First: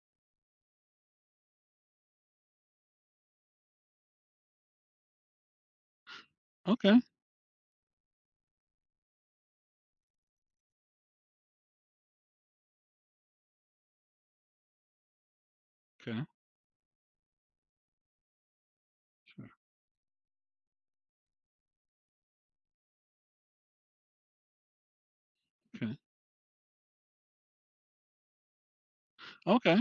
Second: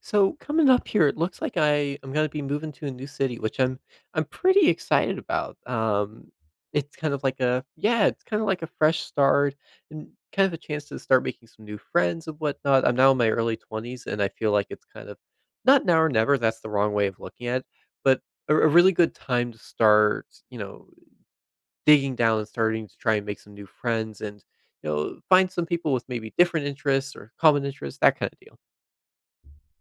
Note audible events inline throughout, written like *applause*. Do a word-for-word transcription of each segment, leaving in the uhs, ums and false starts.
So coming up here, it looks like I am gonna be moving to a new city, which I'm I'm pretty excited about. Um, it's Okay, kind of like a yeah, it's kind of like a fresh start and kind of a chance to start making some new friends and whatnot. I'm now in my early twenties, and I feel like it's kind of not now or okay. never. That's the wrong way of looking at it, but a, a really good Sure. time to start, you know, digging down and starting to try and make some new friends and you know find some people Okay, with maybe different interests or common interests, that kind of deal. okay.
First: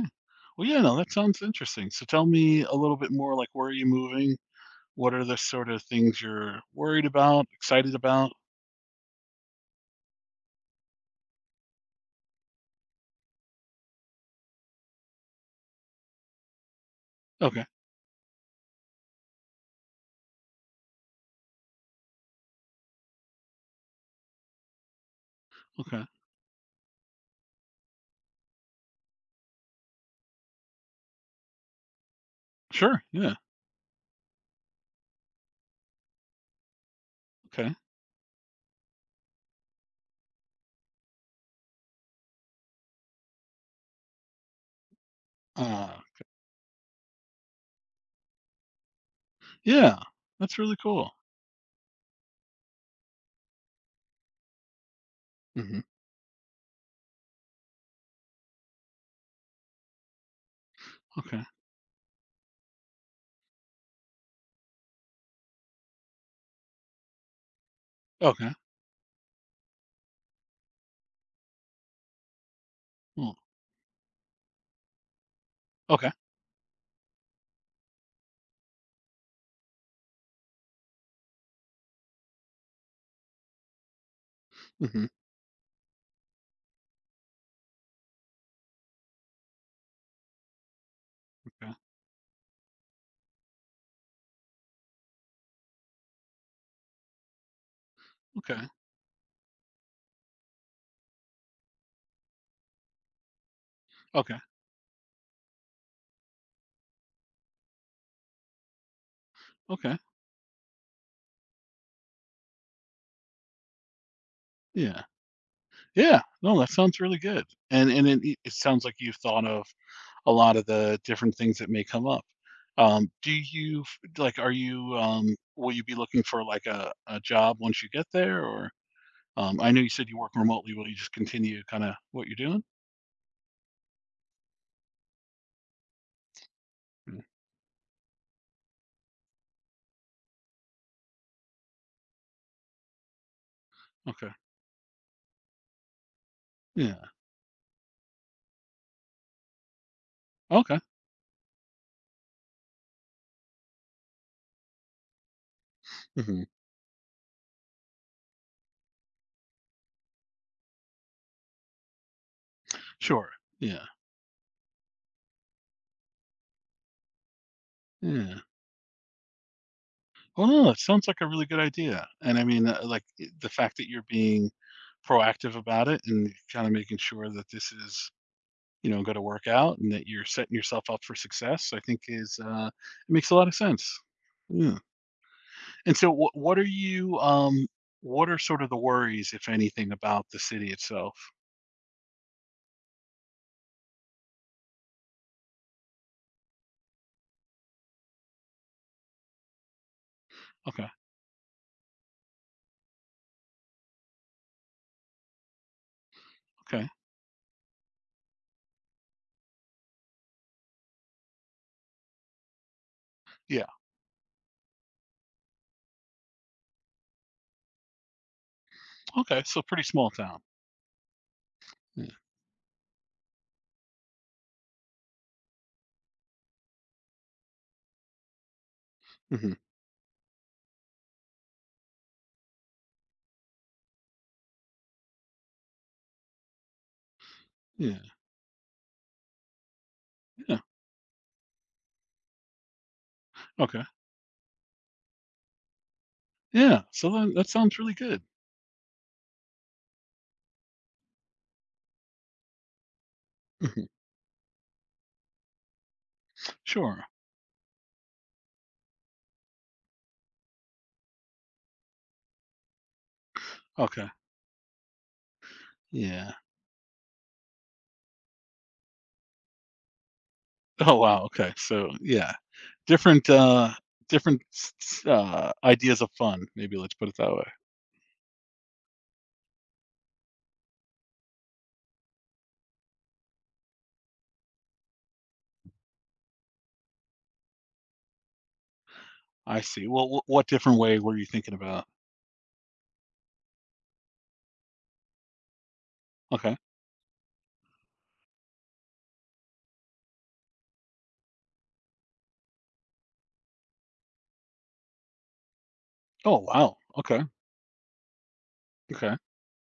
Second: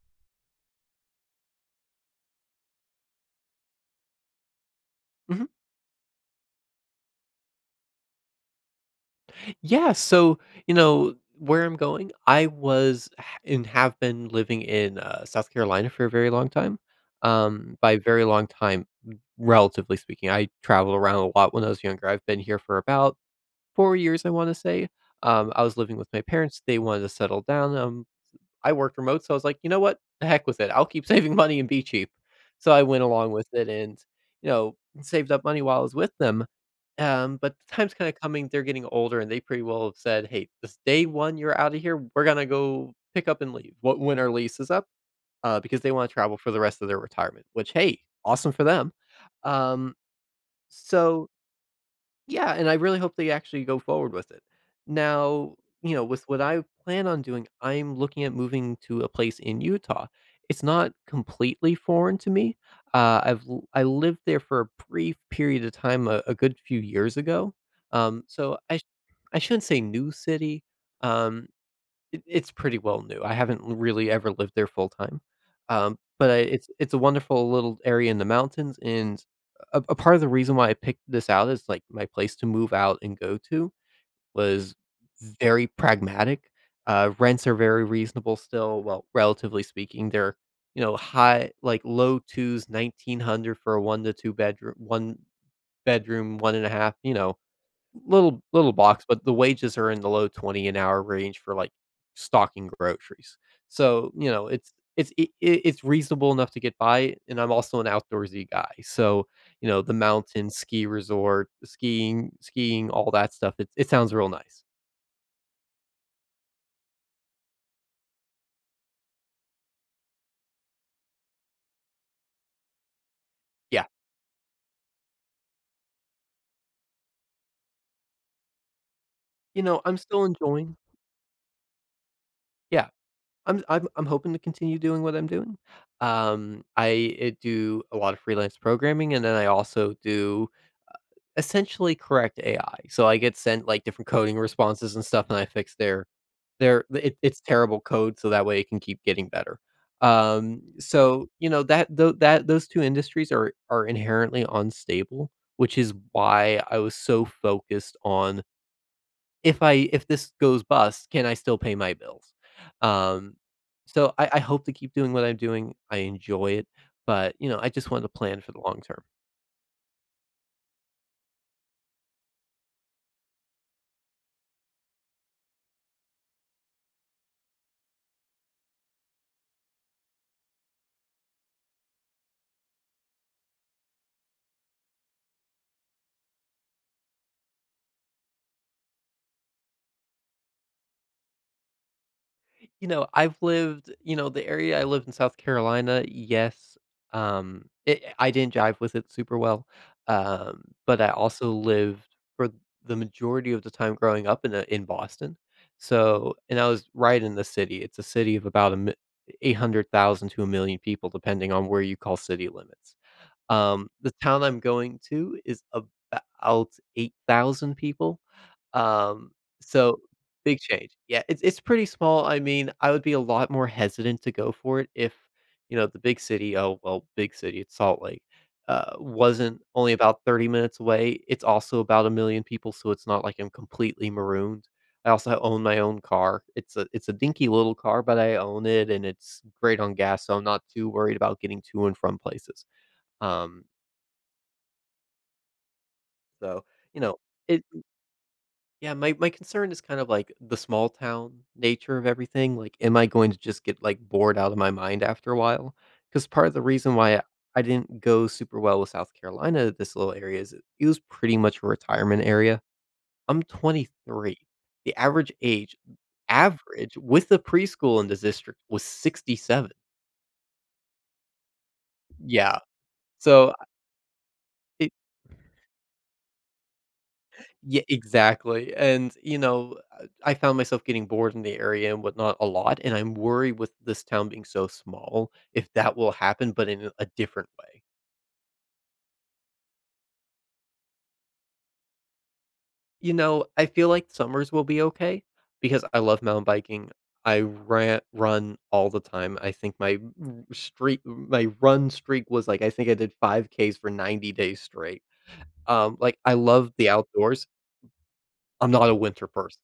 Well, yeah, no, that sounds interesting. So tell me a little bit more, like where are you moving? What are the sort of things you're worried about, excited about? Yeah, so, you know, where I'm going, I was ha- and have been living in uh, South Carolina for a very long time. Okay, Um, by very long time, relatively speaking, I traveled around a lot when I was younger. I've been here for about four years, I want to say. Um, I was living okay, with my parents. They wanted to settle down. um, I worked remote, so I was like, "You know what? The heck with it. I'll keep *laughs* saving money and be cheap." So I went sure, along yeah, with it and, you know, saved up money while I was with them. Um, but the okay. time's kinda coming, they're getting older, and they pretty well have said, "Hey, this day one you're out of here, we're gonna go pick up and leave What when our lease is up." Uh, because Uh, they wanna travel for the rest of their retirement, which, hey, awesome for them. Um, yeah, that's really cool. so yeah, and I really hope they actually go forward with it. Now, Hmm. you know, with what I plan on doing, I'm looking at moving to a place in Utah. It's not Okay, completely foreign to me. Uh, I've l- I lived there for a brief period of time, a, a good few years ago. Um, okay, so I sh- I shouldn't say new city. Um, it it's pretty well new. I well, haven't really ever lived there full time, um, okay, but I it's it's a wonderful little area in the mountains, and a a part of the reason why I picked this out as, like, my place to move out and go to was hmm, very pragmatic. Uh, rents are very reasonable still, well, relatively speaking. They're, you know, high okay, like, low twos, nineteen hundred for a one to two bedroom one bedroom, one and a half, you know Little okay, little box, but the wages are in the low twenty an hour range for, like, stocking groceries. So, you okay, know, it's it's it it it's reasonable enough to get by, and I'm also an outdoorsy guy. So, you know, the okay. mountain, ski resort, skiing skiing, all that stuff, it it sounds real nice. Yeah, yeah. No, that sounds really good. And and it, it sounds like you've thought of a lot of the different things that may come up. Um, do you Yeah. like, are you, um, will you be looking for like a, a job once you get there? Or um, You I know know, you I'm said you still work remotely. enjoying Will you just continue kind of what you're doing? Yeah. I'm I'm I'm hoping to continue doing what I'm doing. Um, I, Mm. eh, do a lot of freelance programming, and then I also do essentially correct A I. So I get sent, like, different Okay. coding responses and stuff, and I fix their their Yeah. it it's terrible code, so that way it can keep getting better. Um, Okay. so, you know, that tho that those two industries are are inherently unstable, which is Hmm. why I was so focused on, "If I if this goes bust, can I still pay my bills?" Sure. Um, Yeah. so I I hope to keep doing what I'm doing. I enjoy it, but, you know, I just wanted to plan Yeah. for the long term. Well, no, it sounds like a really good idea. And I mean, uh, like i- the fact that you're being proactive about it and kind of making sure that this is you know, got to work out and that you're setting yourself up for success, I think is uh, it makes a lot of sense. Yeah. And so, what what are you? Um, what are sort of the worries, if anything, about the city itself? You know, I've lived you know, the area I lived in South Carolina, yes, um, it eh, I didn't jive with it super well, um, Okay. but I also lived for the majority of the time growing up in a in Boston, so and I was Okay. right in the city. It's a city of about a eight hundred thousand to one million people depending on where you call city limits. Yeah. Um, the town I'm going to is about eight thousand people. Um, Okay. So pretty so small town. big change. Yeah, it's it's pretty Yeah. small. I mean, I would be a lot more hesitant to go for it if, you know, the big city oh, well, big city, it's Salt Lake, uh, Hmm. wasn't only about thirty minutes away. It's also about a million people, so it's not like I'm completely marooned. I also own my own car. It's a it's a dinky little car, Yeah. but I own it and it's great on gas, so I'm Yeah. not too worried about getting to and from places. Um, Okay. so, Yeah. you So know, then that it sounds really good. Yeah, my my concern is kind of like the small town nature of everything. Like, am I going to just get Mhm. like bored out of my mind after a while? Because part of the reason Sure. why I didn't go super well with South Carolina, this little area, is it, it was pretty much a retirement area. I'm Okay. twenty-three. The average age, Yeah. average with the preschool in this district was sixty-seven. Oh wow. Okay. So yeah, Yeah. different So uh different s- it, s- uh ideas of fun. Maybe let's put it that way. Yeah, exactly, and, you know, uh, I found myself getting bored in the area and whatnot a lot, and I'm worried with this town being so small if that will happen, but in a different way. I see. Well, wh- what different way were you thinking about? You know, I feel like summers will be okay because I love mountain Okay. biking. I ran run all the time. I think my r streak my run streak was, like I think I did five Ks for ninety days straight. Um, like, I Oh, love wow. the Okay. outdoors. I'm not a Okay. winter person.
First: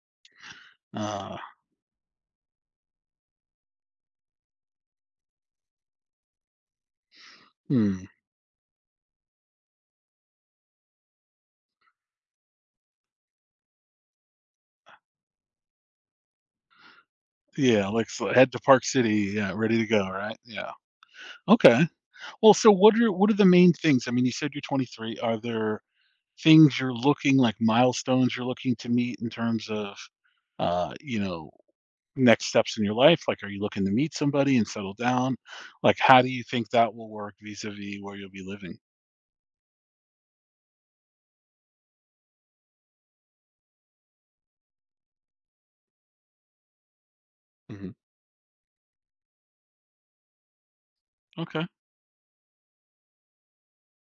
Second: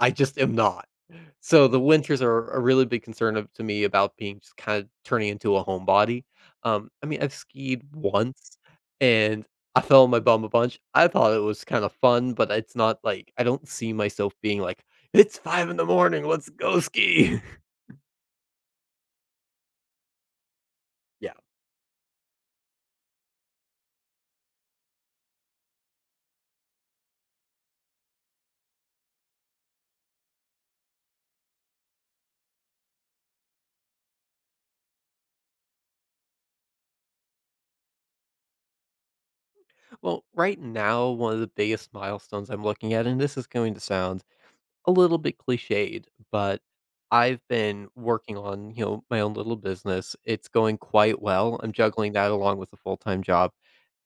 I just am not. Uh, So the winters are a really big concern of to me about being just kind of turning into a homebody. Um, I mean, I've skied hmm. once and I fell on my bum a bunch. I thought it was kind of fun, but it's not like I don't see myself being like, it's five in the morning, let's go ski. Yeah, like so head to Park City. Yeah, ready to go. Right. Yeah. *laughs* Yeah. Okay. Well, so what are what are the main things? I mean, you said you're twenty-three. Are there things you're looking like milestones you're looking to meet in terms of, uh, you know, next steps in your life? Like, are you looking to meet somebody and settle down? Like, how do you think that will work vis-a-vis where you'll be living? Well, right now, one of the biggest milestones I'm looking at, and this is going to sound a little bit cliched, but I've been Hmm. working on, you know, my own little business. It's going quite well. Okay. I'm juggling that along with a full-time job.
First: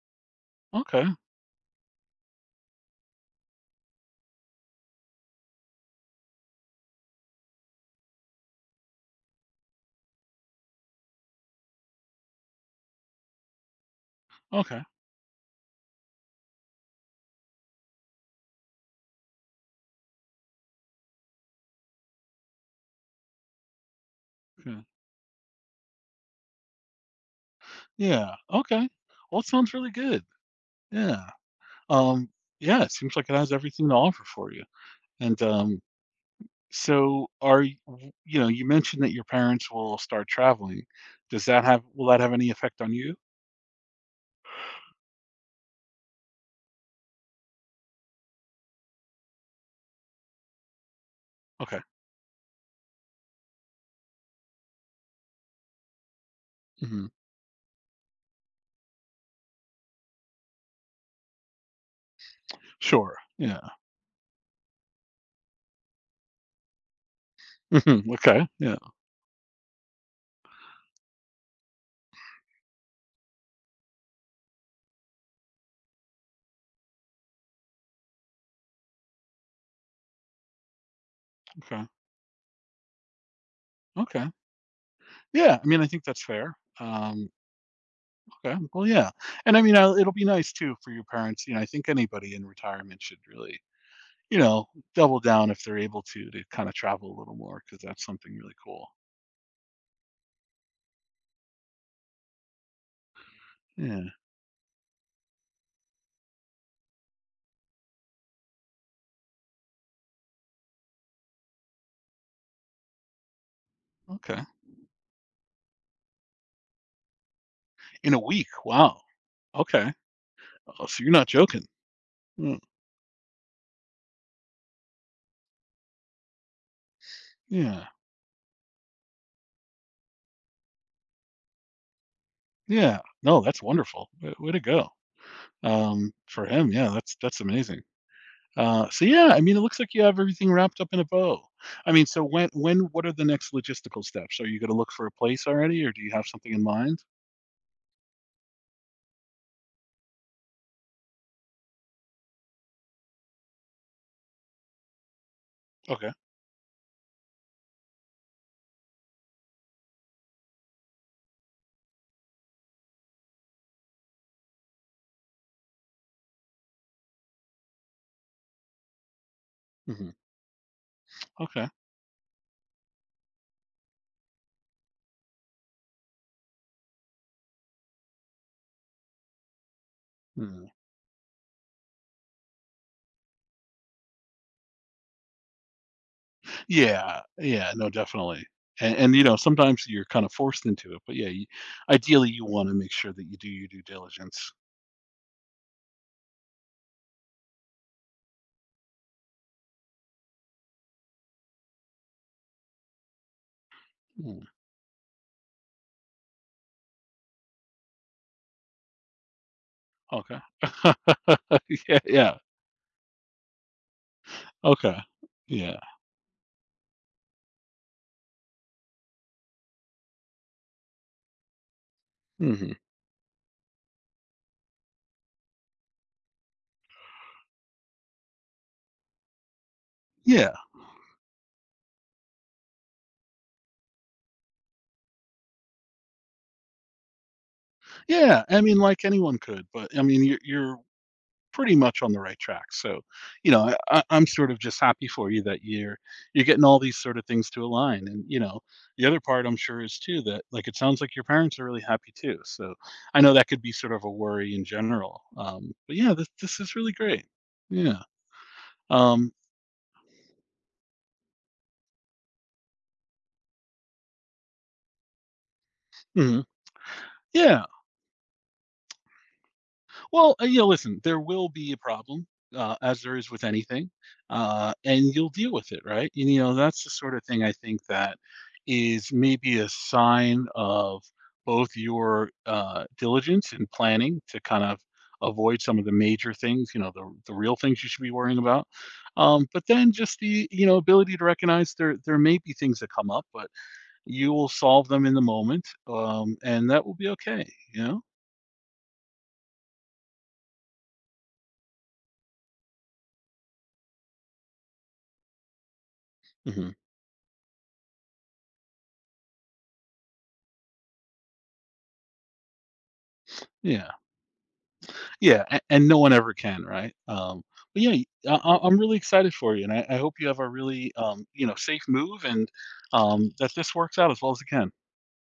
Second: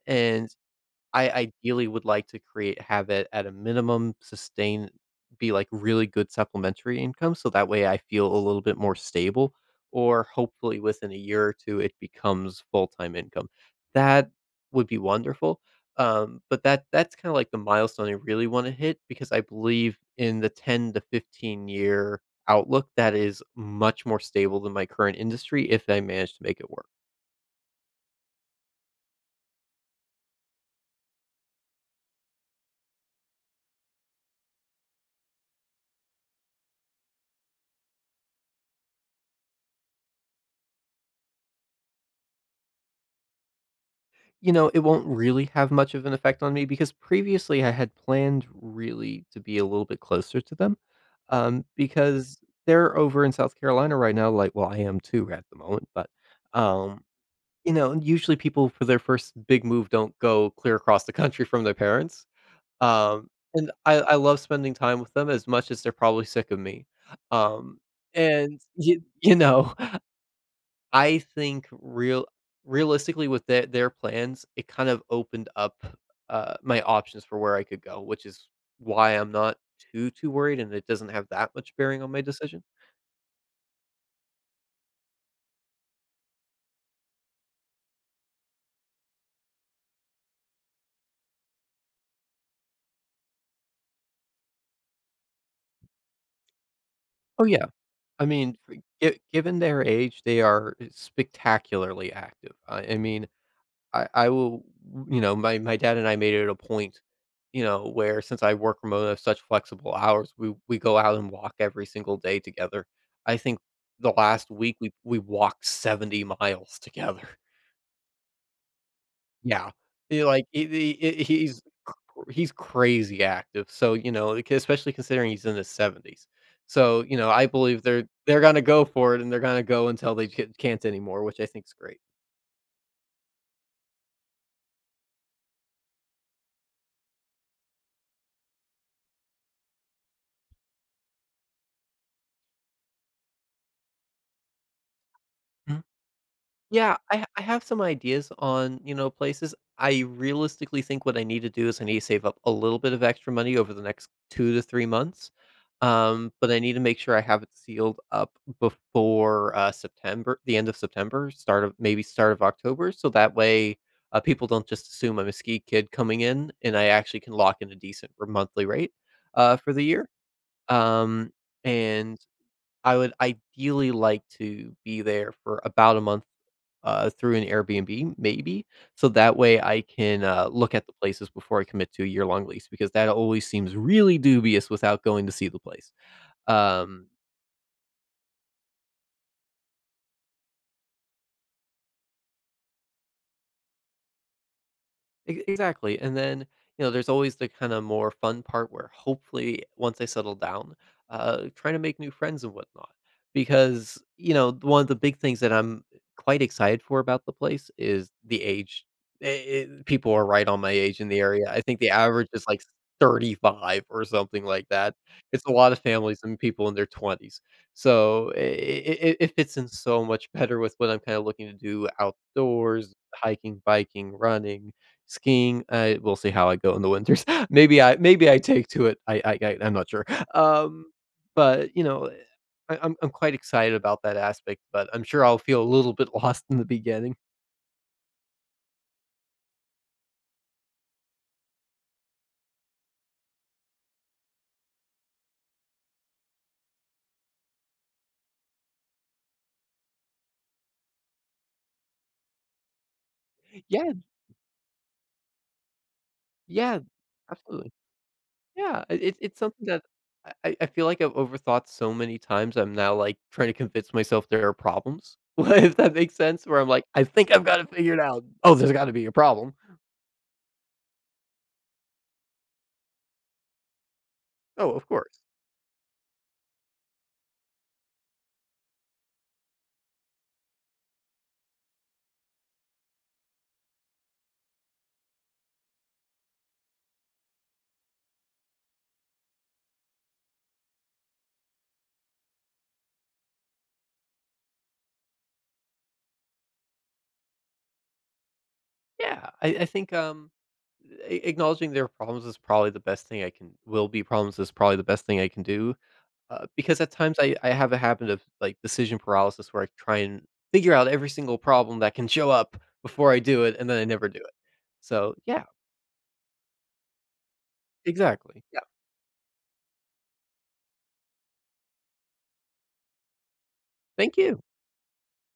And Okay. I ideally would like to create have it at a minimum sustain be, like, really good supplementary income, so that way I feel a little bit more stable, or hopefully within a year or two, it becomes full-time income. That Okay. would be wonderful, um, but that that's kinda like the milestone I really wanna hit because I believe in the ten to fifteen year outlook that is much more stable than Yeah. my current industry if I manage to make it work. Yeah, okay. Well, it sounds really good. Yeah. Um, yeah, it seems like it has everything to offer for you. And um, so are you, you know, you mentioned that your parents will start traveling. Does that have will that have any effect on you? You know, it won't really have much of an effect on me because previously I had planned really to be a little bit closer to them, um, Okay. because they're over in South Carolina right now, like, well, I am too at the moment, but, um, Hmm. you know, usually people for their first big move don't go clear across the country from their parents, Sure. um, Yeah. and I I love spending time with them as much as they're probably sick of me, um, Hmm. Okay. and Yeah. you you know? I think real realistically with their their plans, it kind of opened up, uh, my options for where I could go, which is why I'm not too, too worried, and it doesn't have that much Okay. bearing on my decision. Okay. Yeah. I mean, I think that's fair. Um, okay. Well, yeah. And I mean, I, it'll be nice too for your parents. You know, I think anybody in retirement should really you know, double down if they're able to to kind of travel a little Oh, more yeah. because that's I something really mean, for cool. gi given their age, they are spectacularly active. I I mean Yeah. I I will you know, my my dad and I made it a point, you know, where since I work remote, I have such flexible hours, we we go out and walk every single day together. I think the Okay. last week we we walked seventy miles together. *laughs* In a week. Wow. Yeah. Okay. you like, he Oh, so you're he he not he's joking. cr he's Mm. crazy active, so, you know, like, especially considering he's in his seventies. So, you know, I believe Yeah. they're they're gonna go for it, and they're gonna go until they ca can't anymore, which I think is great. Yeah. No, that's wonderful. Way, way to go. Um, for him, yeah, that's that's amazing. Uh, so yeah, I mean, it looks like you have everything wrapped up in a bow. I mean, so when when what are the next logistical steps? Are you going to look for a place already, or do you have something in Yeah, mind? I I have some ideas on, you know, places. I realistically think what I need to do is I need to save up a little bit of extra money over the next two to three months, Okay. um, but I need to make sure I have it sealed up before, uh, September the end of September, start of maybe start of October, so that way, uh, people don't just assume I'm a ski kid coming in, and I actually can lock in a decent r monthly rate, uh, for the year, Hmm. um, Okay. and I would ideally like to be there for about a month uh, through an Airbnb, maybe. So that way I can uh, Hmm. look at the places before I commit to a year long lease because that always seems really dubious without going to see the place. Um, Yeah, yeah, no, definitely. And and, you know, sometimes you're kind of forced into it, but yeah, you ideally, you wanna make sure that you do your due diligence. E exactly, and then, you know, there's always the kinda more fun part where hopefully once I settle down, uh, trying to make new friends and whatnot, because, you Mm, know, one of the big things that I'm quite excited for about the place is the age. I I People are okay. right on my age in the area. I think *laughs* the Yeah, average yeah, is, like, thirty-five or something like that. okay. It's a lot Yeah, of families and people in their twenties. So I I it fits in so much better with what I'm kinda looking to do mhm. outdoors, hiking, biking, running. Skiing, uh, we'll see how I go in the winters. *laughs* Maybe I maybe I take to it. I I I I'm not sure. Yeah, Um, but, you know, I I'm I'm quite excited about that aspect, but I'm sure I'll feel a little bit *laughs* lost in the beginning. yeah, I mean, like anyone could, but, I mean, you're you're pretty much on the right track. So, you know, I, I, I'm sort of just happy for you that you're you're getting all these sort of things to align. And you know, the other part I'm sure is too that like it sounds like your parents are really happy too. So I know that could be Yeah, sort of a worry in general. Um, but yeah, this this is yeah, really great. absolutely. Yeah. Yeah, it it Um, it's something that I I I feel like I've overthought so many times, I'm now, like, trying to convince myself there are problems, *laughs* if that makes mhm. sense, where I'm like, "I think I've got Yeah. it figured out. Oh, there's gotta be a problem. Well, uh, yeah, listen, there will be a problem, uh, as there is with anything, Oh, uh, of and course." you'll deal with it, right? And, you know, that's the sort of thing I think that is maybe a sign of both your uh, diligence and planning to kind of avoid some of the major things, you know, the, the real things you should be worrying about. Um, but then just the, you know, ability to recognize there there may be things that come up, but you will solve them in the moment, um, and that will be okay, you know? Yeah, I I think, um, a acknowledging their problems is probably the best thing I can will be problems is probably the best thing I can do, uh, Hmm. because at times I I have a habit of, like, decision paralysis where I try and figure out every single problem that can show up before I do it, and then I Yeah. never do it. So, yeah, Yeah, a and no one ever can, right? Um, but yeah, I exactly. I Yeah. I'm really excited for you, and I I hope you have a really, um, you know, safe move and, um, that this works out Thank as well you. as it can.